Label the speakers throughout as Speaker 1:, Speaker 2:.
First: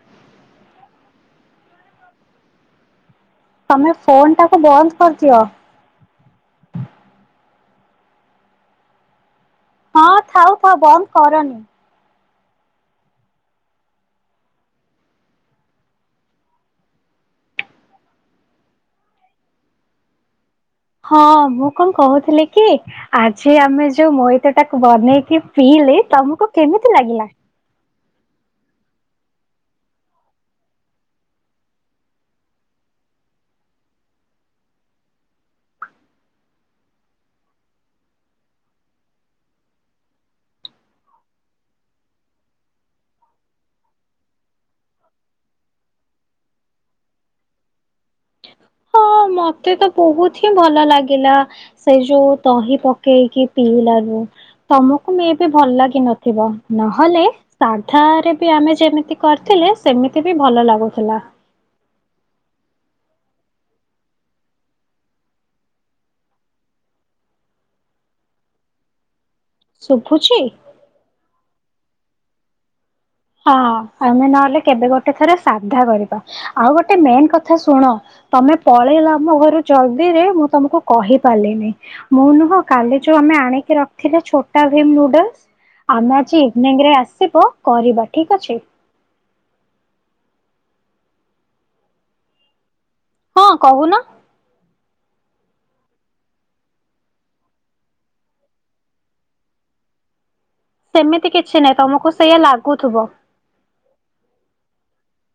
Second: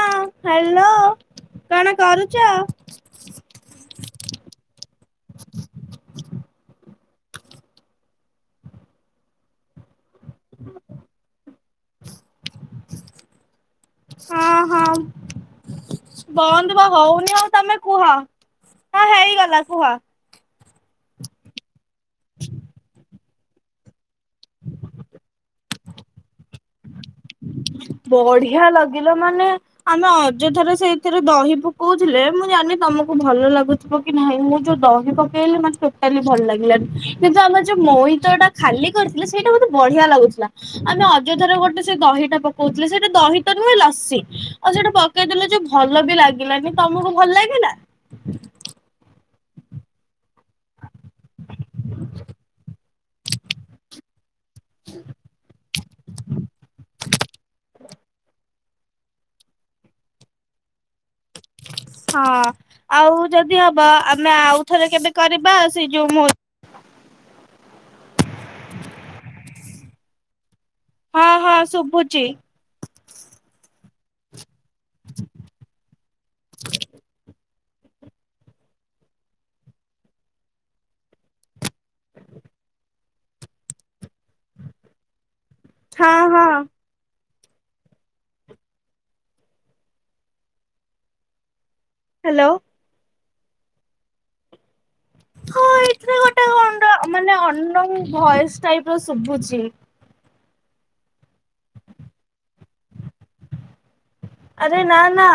Speaker 1: ହଁ ହ୍ୟାଲୋ କଣ କରୁଛ?
Speaker 2: ତମେ ଫୋନ ଟାକୁ ବନ୍ଦ କରିଦିଅ। ହଁ ଥାଉ ଥାଉ ବନ୍ଦ କରନି।
Speaker 1: ହଁ ହଁ। ବନ୍ଦ ବା ହଉନି ଆଉ ତମେ କୁହ ହ ହେଇଗଲା କୁହ।
Speaker 2: ହଁ ମୁଁ କଣ କହୁଥିଲି କି ଆଜି ଆମେ ଯୋଉ ମଇତ ଟାକୁ ବନେଇକି ପିଇଲି ତମକୁ କେମିତି ଲାଗିଲା?
Speaker 1: ବଢିଆ ଲାଗିଲା ମାନେ ଆମେ ଅଯଥାରେ ସେଇଥିରେ ଦହି ପକଉଥିଲେ ମୁଁ ଜାଣିନି ତମକୁ ଭଲ ଲାଗୁ କି ନାହିଁ ମୁଁ ଯୋଉ ଦହି ପକେଇଲି ମତେ ଟୋଟାଲି ଭଲ ଲାଗିଲାନି। କିନ୍ତୁ ଆମେ ଯୋଉ ମଇତଟା ଖାଲି କରିଥିଲେ ସେଇଟା ମତେ ବଢିଆ ଲାଗୁଥିଲା ଆମେ ଅଯଥା ରେ ଗୋଟେ ସେ ଦହି ସେଟା ପକଉଥିଲେ ସେଇଟା ଦହିତ ନୁହେଁ ଲସି ଆଉ ସେଇଟା ପକେଇଦେଲେ ଯେ ଭଲ ବି ଲାଗିଲାନି। ତମକୁ ଭଲ ଲାଗିଲା?
Speaker 2: ହଁ ମତେ ତ ବହୁତ ହିଁ ଭଲ ଲାଗିଲା ସେ ଯୋଉ ଦହି ପ ପକେଇକି ପିଇଲାରୁ ତମକୁ ମେବୀ ଭଲ ଲାଗି ନଥିବ ନହେଲେ କଥାରେ ବି ଆମେ ଯେମିତି କରିଥିଲେ ସେମିତି ବି ଭଲ ଲାଗୁଥିଲା।
Speaker 1: ହଁ ଆଉ ଯଦି ହବ ଆମେ ଆଉଥରେ କେବେ କରିବା ସେ ଯୋଉ ମୋ
Speaker 2: ଶୁଭୁଛି?
Speaker 1: ହଁ ହଁ ଶୁବୁଚି।
Speaker 2: ହଁ ଆମେ ନହେଲେ କେବେ ଗୋଟେ ଥରେ ସାଧା କରିବା। ଆଉ ଗୋଟେ ମେନ୍ କ ଥା ଶୁଣ ତମେ ପଳେଇଲ ଆମ ଘରୁ ଜଲଦିରେ ମୁଁ ତମକୁ କହି ପାରିଲିନି। ମୁଁ ନୁହଁ କାଲି ଯୋଉ ଆମେ ଆଣିକି ରଖିଲୁ ଛୋଟା ଭିମ ନୁଡଲସ।
Speaker 1: ହଁ
Speaker 2: ଆମ ଆଜି
Speaker 1: ହଁ
Speaker 2: ଇଭିନିଂରେ ଆସିବ କରିବା ଠିକ୍ ଅଛି।
Speaker 1: ହାଲୋ।
Speaker 2: ହଁ କହୁନ।
Speaker 1: ହଁ ଏଥିରେ ଗୋଟେ ଅନଡ ମାନେ ଅନ୍ନୋନ ଭୟସ ଟାଇପ ର ଶୁଭୁଛି।
Speaker 2: ସେମିତି କିଛି ନାହିଁ ତମକୁ ସେଇୟା ଲାଗୁଥିବ।
Speaker 1: ଆରେ ନା ନା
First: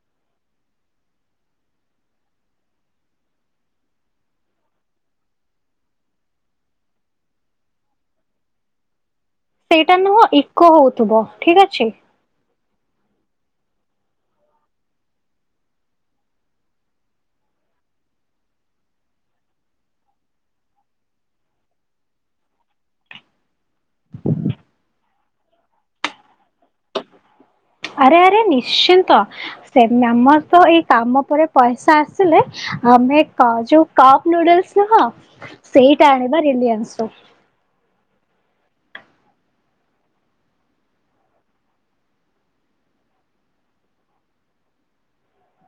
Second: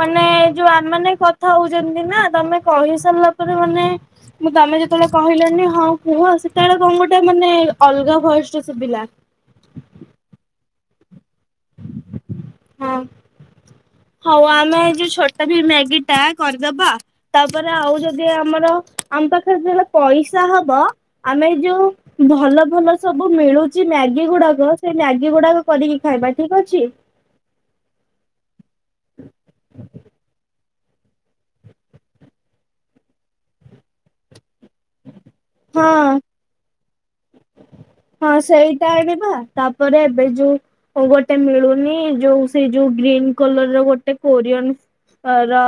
Speaker 1: ମାନେ ଯୋଉ ଆମେ ମାନେ କଥା ହଉଛନ୍ତି ନା ତମେ କହି ସାରିଲା ପରେ ମାନେ ମୁଁ ତମେ ଯେତେବେଳେ କହିଲନି ହଁ କୁହ ସେତେବେଳେ କଣ ଗୋଟେ ମାନେ ଅଲଗା ଭଏସ ଟେ ଶୁଭିଲା।
Speaker 2: ସେଇଟା ନୁହଁ ଇକୋ ହଉଥିବ ଠିକ ଅଛି।
Speaker 1: ହଁ ହଉ ଆମେ ଯୋଉ ଛୋଟା ଭିମ୍ ମ୍ୟାଗି ଟା କରିଦବା। ତାପରେ ଆଉ ଯଦି ଆମର ଆମ ପାଖରେ [unintelligible] ପଇସା ହବ ଆମେ ଯୋଉ ଭଲ ଭଲ ସବୁ ମିଳୁଛି ମ୍ୟାଗି ଗୁଡାକ ସେ ମ୍ୟାଗି ଗୁଡାକ କରିକି ଖାଇବା ଠିକ ଅଛି।
Speaker 2: ଆରେ ଆରେ ନିଶ୍ଚିନ୍ତ ସେ ଆମର ତ ଏଇ କାମ ପରେ ପଇସା ଆସିଲେ ଆମେ କ ଯୋଉ କପ ନୁଡଲସ ନୁହଁ
Speaker 1: ହଁ।
Speaker 2: ସେଇଟା ଆଣି ବା ରିଲିଆନ୍ସରୁ।
Speaker 1: ହଁ ସେଇଟା ଆଣିବା ତାପରେ ଏବେ ଯୋଉ ଆଉ ଗୋଟେ ମିଳୁନି ଯୋଉ ସେଇ ଯୋଉ ଗ୍ରୀନ କଲର ର ଗୋଟେ କୋରିଅନ ଅ ର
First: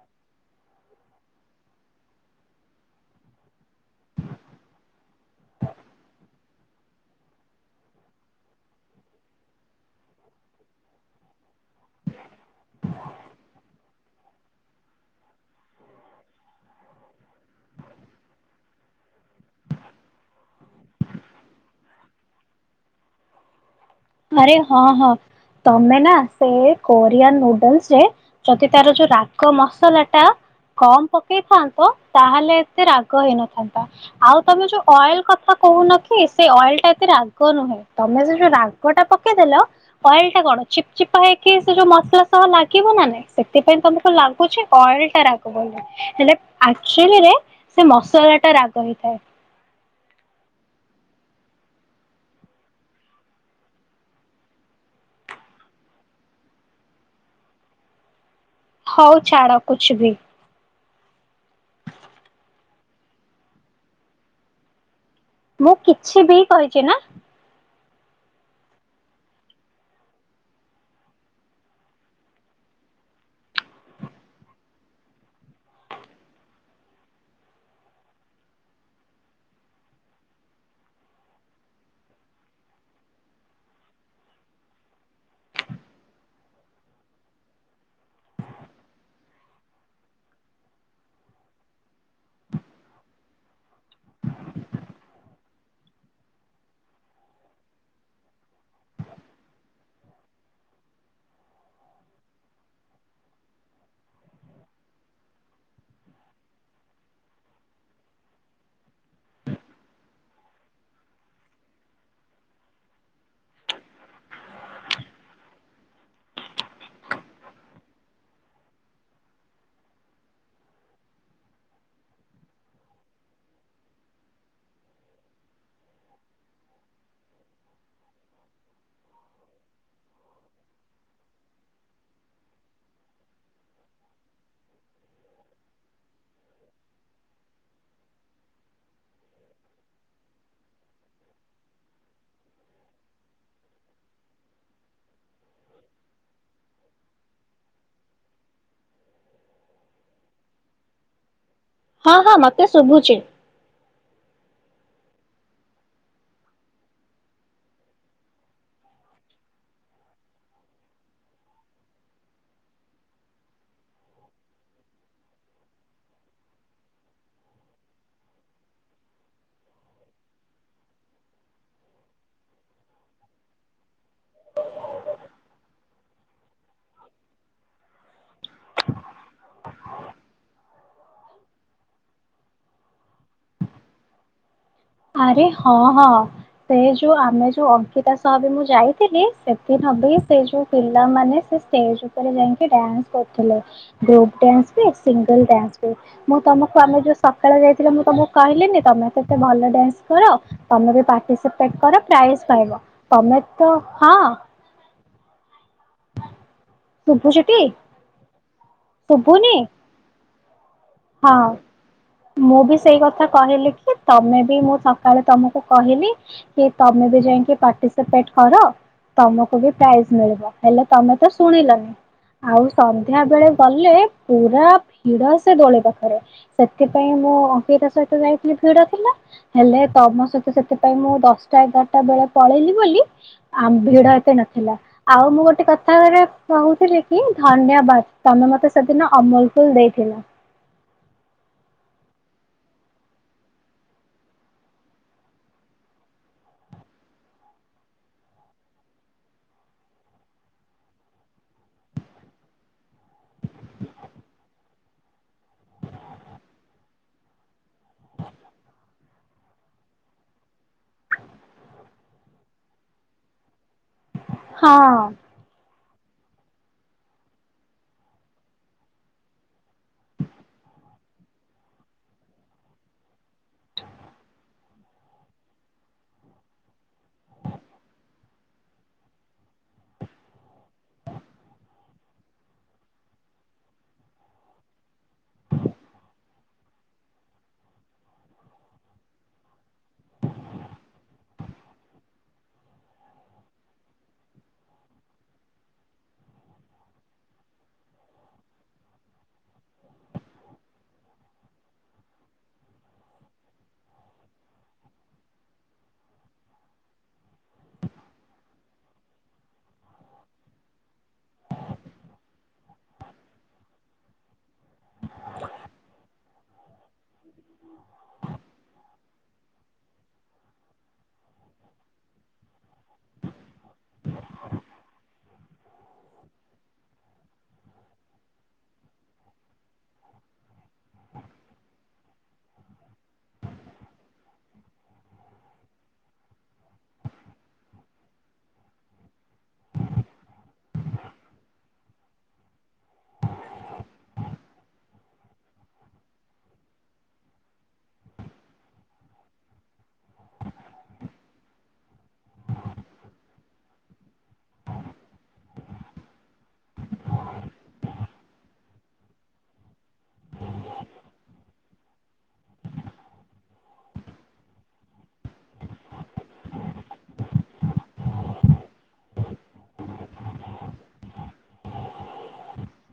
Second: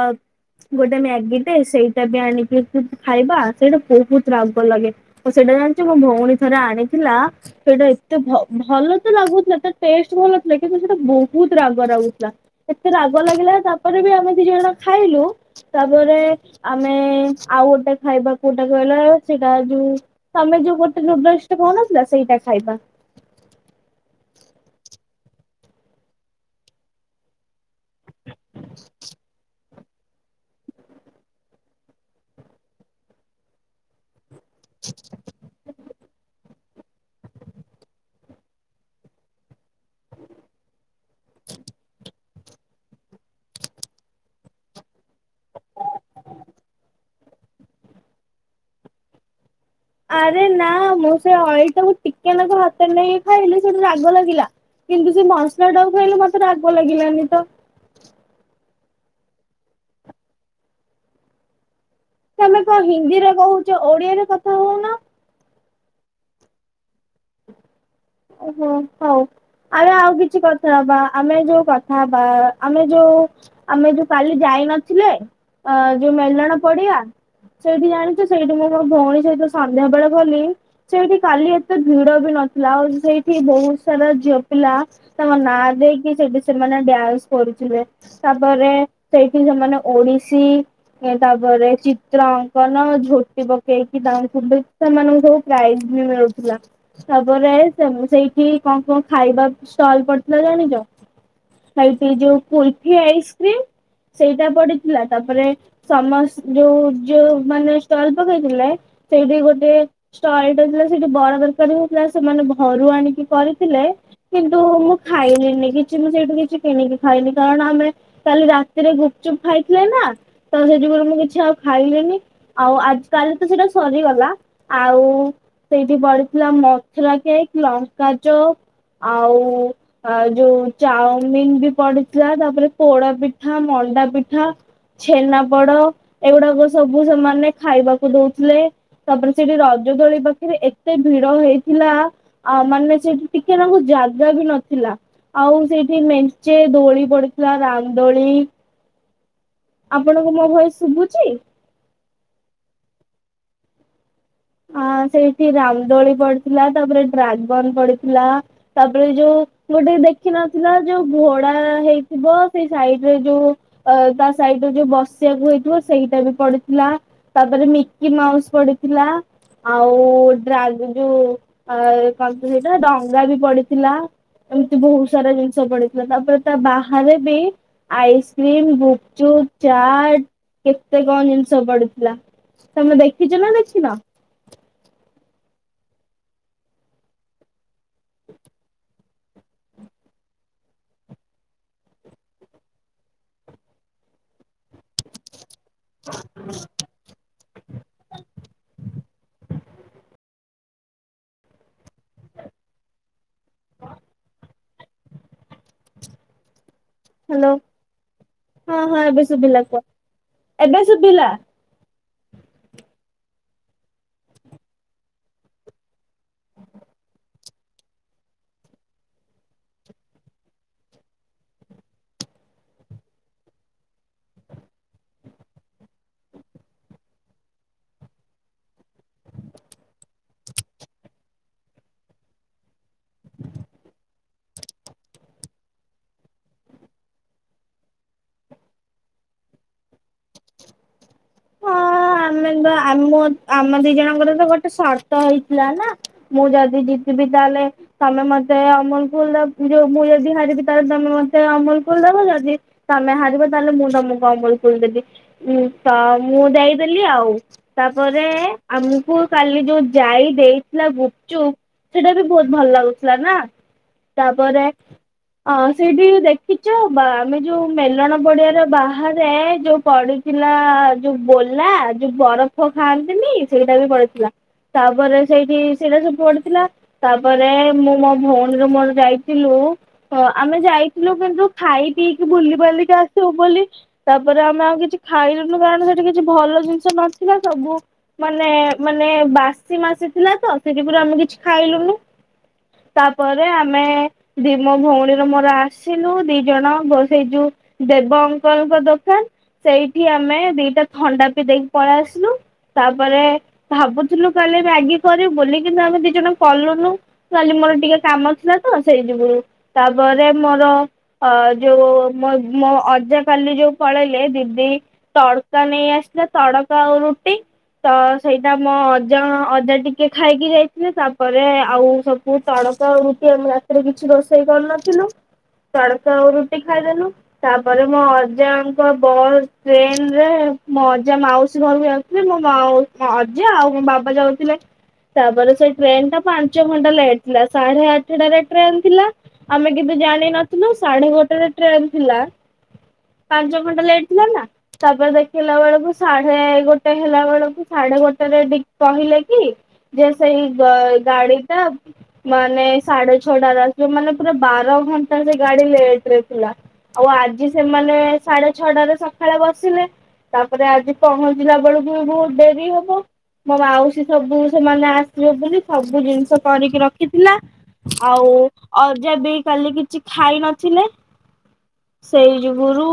Speaker 1: ଗୋଟେ ମ୍ୟାଗିଟେ ସେଇଟା ବି ଆଣିକି ଖାଇବା ସେଇଟା ବହୁତ ରାଗ ଲାଗେ। ଆଉ ସେଇଟା ଜାଣିଛୁ ମୋ ଭଉଣୀ ଥରେ ଆଣିଥିଲା। ସେଇଟା ଏତେ ଭ ଭଲ ତ ଲାଗୁଥିଲା ତା ଟେଷ୍ଟ ଭଲ ଥିଲା। କିନ୍ତୁ ସେଇଟା ବହୁତ ରାଗ ଲାଗୁଥିଲା। ଏତେ ରାଗ ଲାଗିଲା ତାପରେ ବି ଆମେ ଦି ଜଣ ଖାଇଲୁ। ତାପରେ ଆମେ ଆଉ ଗୋଟେ ଖାଇବା କୋଉଟା କହିଲ ସେଇଟା ଯୋଉ ତମେ ଯୋଉ ଗୋଟେ ନୁଡଲସ ଟା କହୁନଥିଲ ସେଇଟା ଖାଇବା।
Speaker 2: ଆରେ ହଁ ହଁ ତମେ ନା ସେ କୋରିଆନ ନୁଡଲସ ରେ ଯଦି ତାର ଯୋଉ ରାଗ ମସଲା ଟା। କମ ପକେଇଥାନ୍ତ ତାହେଲେ ଏତେ ରାଗ ହେଇନଥାନ୍ତା। ତା ଆଉ ତମେ ଯୋଉ ଅଏଲ କଥା କହୁନ କି ସେ ଅଏଲ ଟା ଏତେ ରାଗ ନୁହେଁ ତମେ ଯେ ଯୋଉ ରାଗ ଟା ପକେଇଦେଲ ଅଏଲ ଟା କଣ ଚିପ ଚିପା ହେଇକି ସେ ଯୋଉ ମସଲା ସହ ଲାଗିବ ନା ନାଇଁ। ସେଥିପାଇଁ ତମକୁ ଲାଗୁଛି ଅଏଲ ଟା ରାଗ ବୋଲି। ହେଲେ ଆକ୍ଚୁଲିରେ ସେ ମସଲା ଟା ରାଗ ହେଇଥାଏ।
Speaker 1: ଆରେ ନା ମୁଁ ସେ ଅଏଲଟାକୁ ଟିକେନାକୁ ହାତରେ ନେଇକି ଖାଇଲି ସେଠୁ ରାଗ ଲାଗିଲା। କିନ୍ତୁ ସେ ମସଲା ଟାକୁ ଖାଇଲି ମତେ ରାଗ ଲାଗିଲାନି ତ।
Speaker 2: ହଉ ଛାଡ କୁଛ ବି।
Speaker 1: ତମେ କଣ ହିନ୍ଦୀରେ କହୁଛ ଓଡିଆରେ କଥା ହଉନ।
Speaker 2: ମୁଁ କିଛି ବି କହିଛି ନା।
Speaker 1: ଓ ହୋ ହଉ। ଆରେ ଆଉ କିଛି କଥା ହବା ଆମେ ଯୋଉ କଥା ହବା ଆମେ ଯୋଉ ଆମେ ଯୋଉ କାଲି ଯାଇ ନଥିଲେ ଅ ଯୋଉ ମେଲଣ ପଡିଆ। ସେଇଠି ଜାଣିଛୁ ସେଇଠି ମୁଁ ମୋ ଭଉଣୀ ସହିତ ସନ୍ଧ୍ୟା ବେଳେ ଗଲି। ସେଇଠି କାଲି ଏତେ ଭିଡ ବି ନଥିଲା ଆଉ ସେଇଠି ବହୁତ ସାରା ଝିଅ ପିଲା। ତମ ନା ଦେଇକି ସେଠି ସେମାନେ ଡ୍ୟାନ୍ସ କରୁଥିଲେ ତାପରେ ସେଇଠି ସେମାନେ ଓଡିଶୀ। ଏଁ ତାପରେ ଚିତ୍ର ଅଙ୍କନ ଝୋଟି ପକେଇକି ତାଙ୍କୁ [unintelligible] ସେମାନଙ୍କୁ। ପ୍ରାଇଜ୍ ବି ମିଳୁଥିଲା ତାପରେ। ସେମ ସେଇଠି କଣ କଣ ଖାଇବା ଷ୍ଟଲ ପଡିଥିଲା ଜାଣିଚ। ହେଇଠି ଯୋଉ କୁଲଫି ଆଇସ୍କ୍ରିମ୍ ସେଇଟା ପଡିଥିଲା ତାପରେ। ସମସ୍ ଯୋଉ ଯୋଉ ମାନେ ଷ୍ଟଲ ପକେଇଥିଲେ ସେଇଠି ଗୋଟେ। ଷ୍ଟଲଟେ ଥିଲା ସେଇଠୁ ବରା ତରକାରୀ ହଉଥିଲା ସେମାନେ ଘରୁ ଆଣିକି କରିଥିଲେ। କିନ୍ତୁ ମୁଁ ଖାଇଲିନି କିଛି ମୁଁ ସେଇଠୁ କିଛି କିଣିକି ଖାଇନି କାରଣ ଆମେ। କାଲି ରାତିରେ ଗୁପଚୁପ୍ ଖାଇଥିଲେ ନା ତ ସେ ଯୁଗୁରୁ ମୁଁ କିଛି ଆଉ ଖାଇଲିନି। ଆଉ ଆଜ କାଲ ତ ସେଟା ସରିଗଲା ଆଉ। ସେଇଠି ପଡିଥିଲା ମଥୁରା କେକ୍ ଲଙ୍କା ଚପ୍ ଆଉ। ଆଉ ଯୋଉ ଚାଉମିିନ ବି ପଡିଥିଲା ତାପରେ ପୋଡା ପିଠା ମଣ୍ଡା ପିଠା। ଛେନାପୋଡ ଏଗୁଡାକ ସବୁ ସେମାନେ ଖାଇବାକୁ ଦଉଥିଲେ। ତାପରେ ସେଇଠେ ରଜ ଦୋଳି ପାଖେରେ ଏତେ ଭିଡ ହେଇଥିଲା। ଆଉ ମାନେ ସେଠି ଟିକେ ନା କୁ ଜାଗା ବି ନଥିଲା। ଆଉ ସେଇଠି ମେଞ୍ଚେ ଦୋଳି ପଡିଥିଲା ରାମ୍ ଦୋଳି। ଆପଣଙ୍କୁ ମୋ ଭଏସ୍ ଶୁଭୁଚି।
Speaker 2: ହଁ ହଁ ମତେ ଶୁଭୁଚି।
Speaker 1: ଆଁ ସେଇଠି ରାମଦୋଳି ପଡିଥିଲା ତାପରେ ଡ୍ରାଗନ ପଡିଥିଲା। ତାପରେ ଯୋଉ ଗୋଟେ ଦେଖିନଥିଲା ଯୋଉ ଘୋଡା ହେଇଥିବ ସେଇ ସାଇଡରେ ଯୋଉ। ଅ ତା ସାଇଡରେ ଯୋଉ ବସିବାକୁ ହେଇଥିବ ସେଇଟା ବି ପଡିଥିଲା। ତାପରେ ମିକି ମାଉସ ପଡିଥିଲା ଆଉ ଡ୍ରାଗ ଯୋଉ ଆଉ କଣତ ସେଇଟା ଡଙ୍ଗା ବି ପଡିଥିଲା। ଏମିତି ବହୁତ ସାରା ଜିନିଷ ପଡିଥିଲା ତାପରେ ତା ବାହାରେ ବି। ଆଇସ୍କ୍ରିମ ଗୁପଚୁପ୍ ଚାଟ କେତେ କଣ ଜିନିଷ ପଡିଥିଲା। ତମେ ଦେଖିଚ ନା ଦେଖିନ।
Speaker 2: ଆରେ ହଁ ହଁ ସେ ଯୋଉ ଆମେ ଯୋଉ ଅଙ୍କିତା ସହ ବି ମୁଁ ଯାଏ ଥିଲି ସେଦିନ ବି ସେ ଯୋଉ ପିଲାମାନେ ସେ ଷ୍ଟେଜ ଉପରେ ଯାଇକି ଡ୍ୟାନ୍ସ କରୁଥିଲେ। ଗ୍ରୁପ୍ ଡ୍ୟାନ୍ସ ବି ସିଙ୍ଗଲ୍ ଡ୍ୟାନ୍ସ। ମୁଁ ତମକୁ ଆମେ ଯୋଉ ସକାଳେ ଯାଇଥିଲ ମୁଁ ତମକୁ କହିଲିନି ତମେ କେତେ ଭଲ ଡ୍ୟାନ୍ସ କର ତମେ ବି ପଟିସିପେଟ୍ କର ପ୍ରାଇଜ ପାଇବ ତମେ ତ ହଁ।
Speaker 1: ହାଲୋ
Speaker 2: ଶୁଭୁଛିଟି
Speaker 1: ହଁ ହଁ ଏବେ
Speaker 2: ଶୁଭୁନି
Speaker 1: ଶୁଭିଲା କୁହ ଏବେ ଶୁଭିଲା।
Speaker 2: ହଁ ମୁଁ ବି ସେଇ କଥା କହିଲି କି ତମେ ବି ମୁଁ ସକାଳେ ତମକୁ କହିଲି। କି ତମେ ବି ଯାଇକି ପାର୍ଟିସିପେଟ କର। ତମକୁ ବି ପ୍ରାଇଜ ମିଳିବ ହେଲେ ତମେ ତ ଶୁଣିଲନି। ଆଉ ସନ୍ଧ୍ୟା ବେଳେ ଗଲେ ପୁରା ଭିଡ ସେ ଦୋଳେ ପାଖରେ ସେଥିପାଇଁ ମୁଁ ଅଙ୍କିତା ସହିତ ଯାଇଥିଲି ଭିଡ ଥିଲା। ହେଲେ ତମ ସହିତ ସେଥିପାଇଁ ମୁଁ ଦଶଟା ଏଗାରଟା ବେଳେ ପଳେଇଲି ବୋଲି। ଆମ ଭିଡ ଏତେ ନଥିଲା। ଆଉ ମୁଁ ଗୋଟେ କଥା [unintelligible] କହୁଥିଲି କି ଧନ୍ୟବାଦ ତମେ ମତେ ସେଦିନ ଅମୁଲ କୁଲ୍ ଦେଇଥିଲ।
Speaker 1: ହଁ ଆମେ ତ ଆମ ଆମ ଦି ଜଣଙ୍କର ତ ଗୋଟେ ସର୍ତ ହେଇଥିଲା ନା। ମୁଁ ଯଦି ଜିତିବି ତାହେଲେ। ତମେ ମତେ ଅମୁଲ କୁଲ ଦବ ଯୋଉ ମୁଁ ଯଦି ହାରିବି ତାହେଲେ ତମେ ମତେ ଅମଲ କୁଲ ଦବ ଯଦି ତମେ ହାରିବ ତାହେଲେ ମୁଁ ତମକୁ ଅମୁଲ କୁଲ୍ ଦେବି ତ ମୁଁ ଦେଇଦେଲି ଆଉ। ତାପରେ ଆମକୁ କାଲି ଯୋଉ ଯାଇ ଦେଇଥିଲା ଗୁପଚୁପ ସେଇଟା ବି ବହୁତ ଭଲ ଲାଗୁଥିଲା ନା ତାପରେ
Speaker 2: ହଁ।
Speaker 1: ହଁ ସେଇଠି ଦେଖିଛ ବା ଆମେ ଯୋଉ ମେଲଣ ପଡିଆ ର ବାହାରେ ଯୋଉ ପ ଥିଲା ଯୋଉ ବୋଲା ଯୋଉ ବରଫ ଖାଆନ୍ତିନି ସେଇଟା ବି ପଡିଥିଲା। ତାପରେ ସେଇଠି ସେଇଟା ସବୁ ପଡିଥିଲା। ତାପରେ ମୁଁ ମୋ ଭଉଣୀର ମୋର ଯାଇଥିଲୁ। ହଁ ଆମେ ଯାଇଥିଲୁ କିନ୍ତୁ ଖାଇ ପିଇକି ବୁଲି ବାଲିକି ଆସିବୁ ବୋଲି। ତାପରେ ଆମେ ଆଉ କିଛି ଖାଇଲୁନୁ କାରଣ ସେଠି କିଛି ଭଲ ଜିନିଷ ନଥିଲା ସବୁ ମାନେ ମାନେ ବାସି ମାସେ ଥିଲା ତ ସେଥିପରୁ ଆମେ କିଛି ଖାଇଲୁନୁ ତାପରେ ଆମେ ଦି ମୋ ଭଉଣୀର ମୋର ଆସିଲୁ ଦି ଜଣ ସେଇ ଯୋଉ ଦେବ ଅଙ୍କଙ୍କ ଦୋକାନ ସେଇଠି ଆମେ ଦିଟା ଥଣ୍ଡା ପି ଦେଇକି ପଳେଇ ଆସିଲୁ। ତାପରେ ଭାବୁଥିଲୁ କାଲି ମଗି କରି ବୁଲ କିନ୍ତୁ ଆମେ ଦି ଜଣ କଲୁନୁ। କାଲି ମୋର ଟିକେ କାମ ଥିଲା ତ ସେଇଥିପାଇଁ ତାପରେ ମୋର ଅ ଯୋଉ ମୋ ଅଜା କାଲି ଯୋଉ ପଳେଇଲେ ଦିଦି ତଳ ନେଇ ଆସିଲା ତଡ଼କା ଆଉ ରୁଟି। ତ ସେଇଟା ମୋ ଅଜା ଅଜା ଟିକେ ଖାଇକି ଯାଇଥିଲେ ତାପରେ ଆଉ ସବୁ କ ତଡକା ହଉଛି ଆମେ ରାତିରେ କିଛି ରୋଷେଇ କରିନଥିଲୁ। ତଡ଼କା ଆଉ ରୁଟି ଖାଇଦେଲୁ ତାପରେ ମୋ ଅଜାଙ୍କ ବସ୍ ଟ୍ରେନ ମୋ ଅଜା ମାଉସୀ ଘରକୁ ଯାଉଥିଲେ ମୋ ମାଉ ଅଜା ଆଉ ମୋ ବାବା ଯାଉଥିଲେ। ତାପରେ ସେ ଟ୍ରେନ ଟା ପାଞ୍ଚ ଘଣ୍ଟା ଲେଟ୍ ଥିଲା ସାଢେ ଆଠଟାରେ ଟ୍ରେନ୍ ଥିଲା। ଆମେ କିନ୍ତୁ ଜାଣିନଥିଲୁ ସାଢେ ଗୋଟେ ରେ ଟ୍ରେନ ଥିଲା। ପାଞ୍ଚ ଘଣ୍ଟା ଲେଟ୍ ଥିଲା ନା ତାପରେ ଦେଖିଲା ବେଳକୁ ସାଢେ ଗୋଟେ ହେଲା ବେଳକୁ ସାଢେ ଗୋଟେ କହିଲେ କି ଯେ ସେହି ଗାଡ଼ି ଟା ମାନେ ସାଢେ ଛଅଟା ଆସୁ ମାନେ ପୁରା ବାର ଘଣ୍ଟା ସେ ଗାଡି ଲେଟ ରେ ଥିଲା ଆଉ ଆଜି ସେମାନେ ସାଢେ ଛଅଟାରେ ସକାଳେ ବସ ଆସିଲେ ତାପରେ ଆଜି ପହଞ୍ଚିଲା ବେଳକୁ ବହୁତ ଡେରି ହବ। ମୋ ମାଉସୀ ସବୁ ସେମାନେ ଆସିବେ ବୋଲି ସବୁ ଜିନିଷ କରିକି ରଖିଥିଲା। ଆଉ ଅଜା ବି କାଲି କିଛି ଖାଇ ନଥିଲେ। ସେଇ ଯୁଗୁରୁ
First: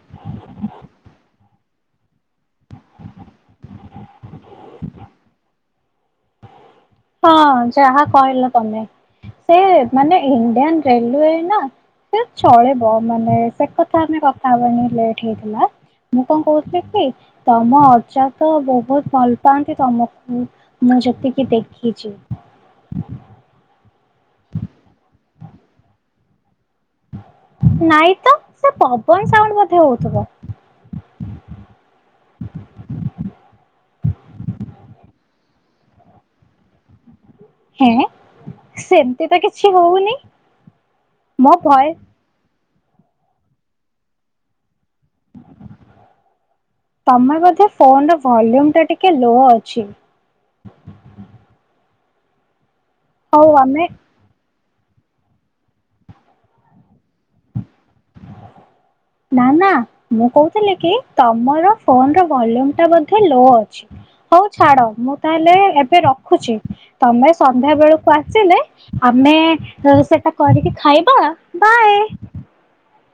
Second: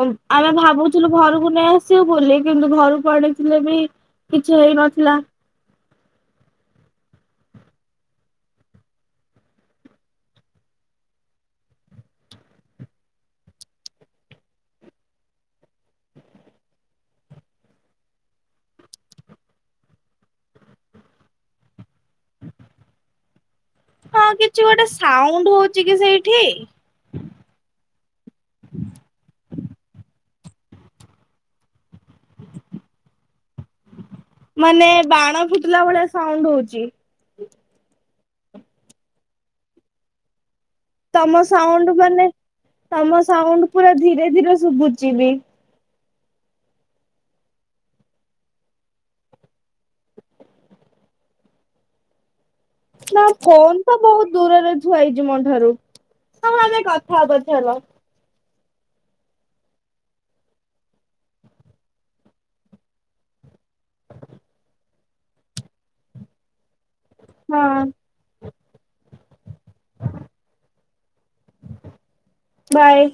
Speaker 1: ଆମେ ଭାବୁଛୁ। ଆଥିଲୁ ଘରକୁ ନେଇ ଆସିବୁ ବୋଲି କିନ୍ତୁ ଘରକୁ ଆଣିଥିଲେ ବି କିଛି ହେଇନଥିଲା।
Speaker 2: ହଁ ଯାହା କହିଲ ତମେ ସେ ମାନେ ଇଣ୍ଡିଆନ ରେଲୱେ ନା ସେ ଚଳିବ ମାନେ ସେ କଥା ଆମେ କଥା ହବାନି ଲେଟ ହେଇଥିଲା। ମୁଁ କଣ କହୁଥିଲି କି ତମ ଅଜାତ ବହୁତ ଭଲ ପାଆନ୍ତି ତମକୁ ମୁଁ ଯେତିକି ଦେଖିଛି।
Speaker 1: ହଁ କିଛି ଗୋଟେ ସାଉଣ୍ଡ ହଉଛି କି ସେଇଠି।
Speaker 2: ନାଇଁ ତ ସେ ପବନ ସାଉଣ୍ଡ ହଉଥିବ।
Speaker 1: ମାନେ ବାଣ ଫୁଟିଲା ଭଳିଆ ସାଉଣ୍ଡ ହଉଛି।
Speaker 2: ହେଁ ସେମତି ତ କିଛି ହଉନି
Speaker 1: ତମ
Speaker 2: ମୋ ଭଏ
Speaker 1: ସାଉଣ୍ଡ ମାନେ ତମ ସାଉଣ୍ଡ ପୁରା ଧୀରେ ଧୀରେ ଶୁଭୁଚିବି।
Speaker 2: ତମେ ବୋଧେ ଫୋନ ର ଭଲ୍ୟୁମ ଟା ଟିକେ ଲୋ ଅଛି।
Speaker 1: ନା
Speaker 2: ହଉ
Speaker 1: ଫୋନ
Speaker 2: ଆମେ
Speaker 1: ତ ବହୁତ ଦୂରରେ ଥୁଆ ହେଇଛି ମୋଠାରୁ ତମ ଆମେ କଥା ହବା ଚାଲ।
Speaker 2: ନା ନା ମୁଁ କୋହୁଥିଲି କି ତମର ଫୋନ ର ଭଲ୍ୟୁମ ଟା ବୋଧେ ଲୋ ଅଛି। ହୋଉ ଛାଡ ମୁଁ ତାହେଲେ ଏବେ ରଖୁଛି। ତମେ
Speaker 1: ହଁ
Speaker 2: ସନ୍ଧ୍ୟା ବେଳକୁ ଆସିଲେ ଆମେ ସେଟା କରିକି ଖାଇବା ବାଏ।
Speaker 1: ବାଏ।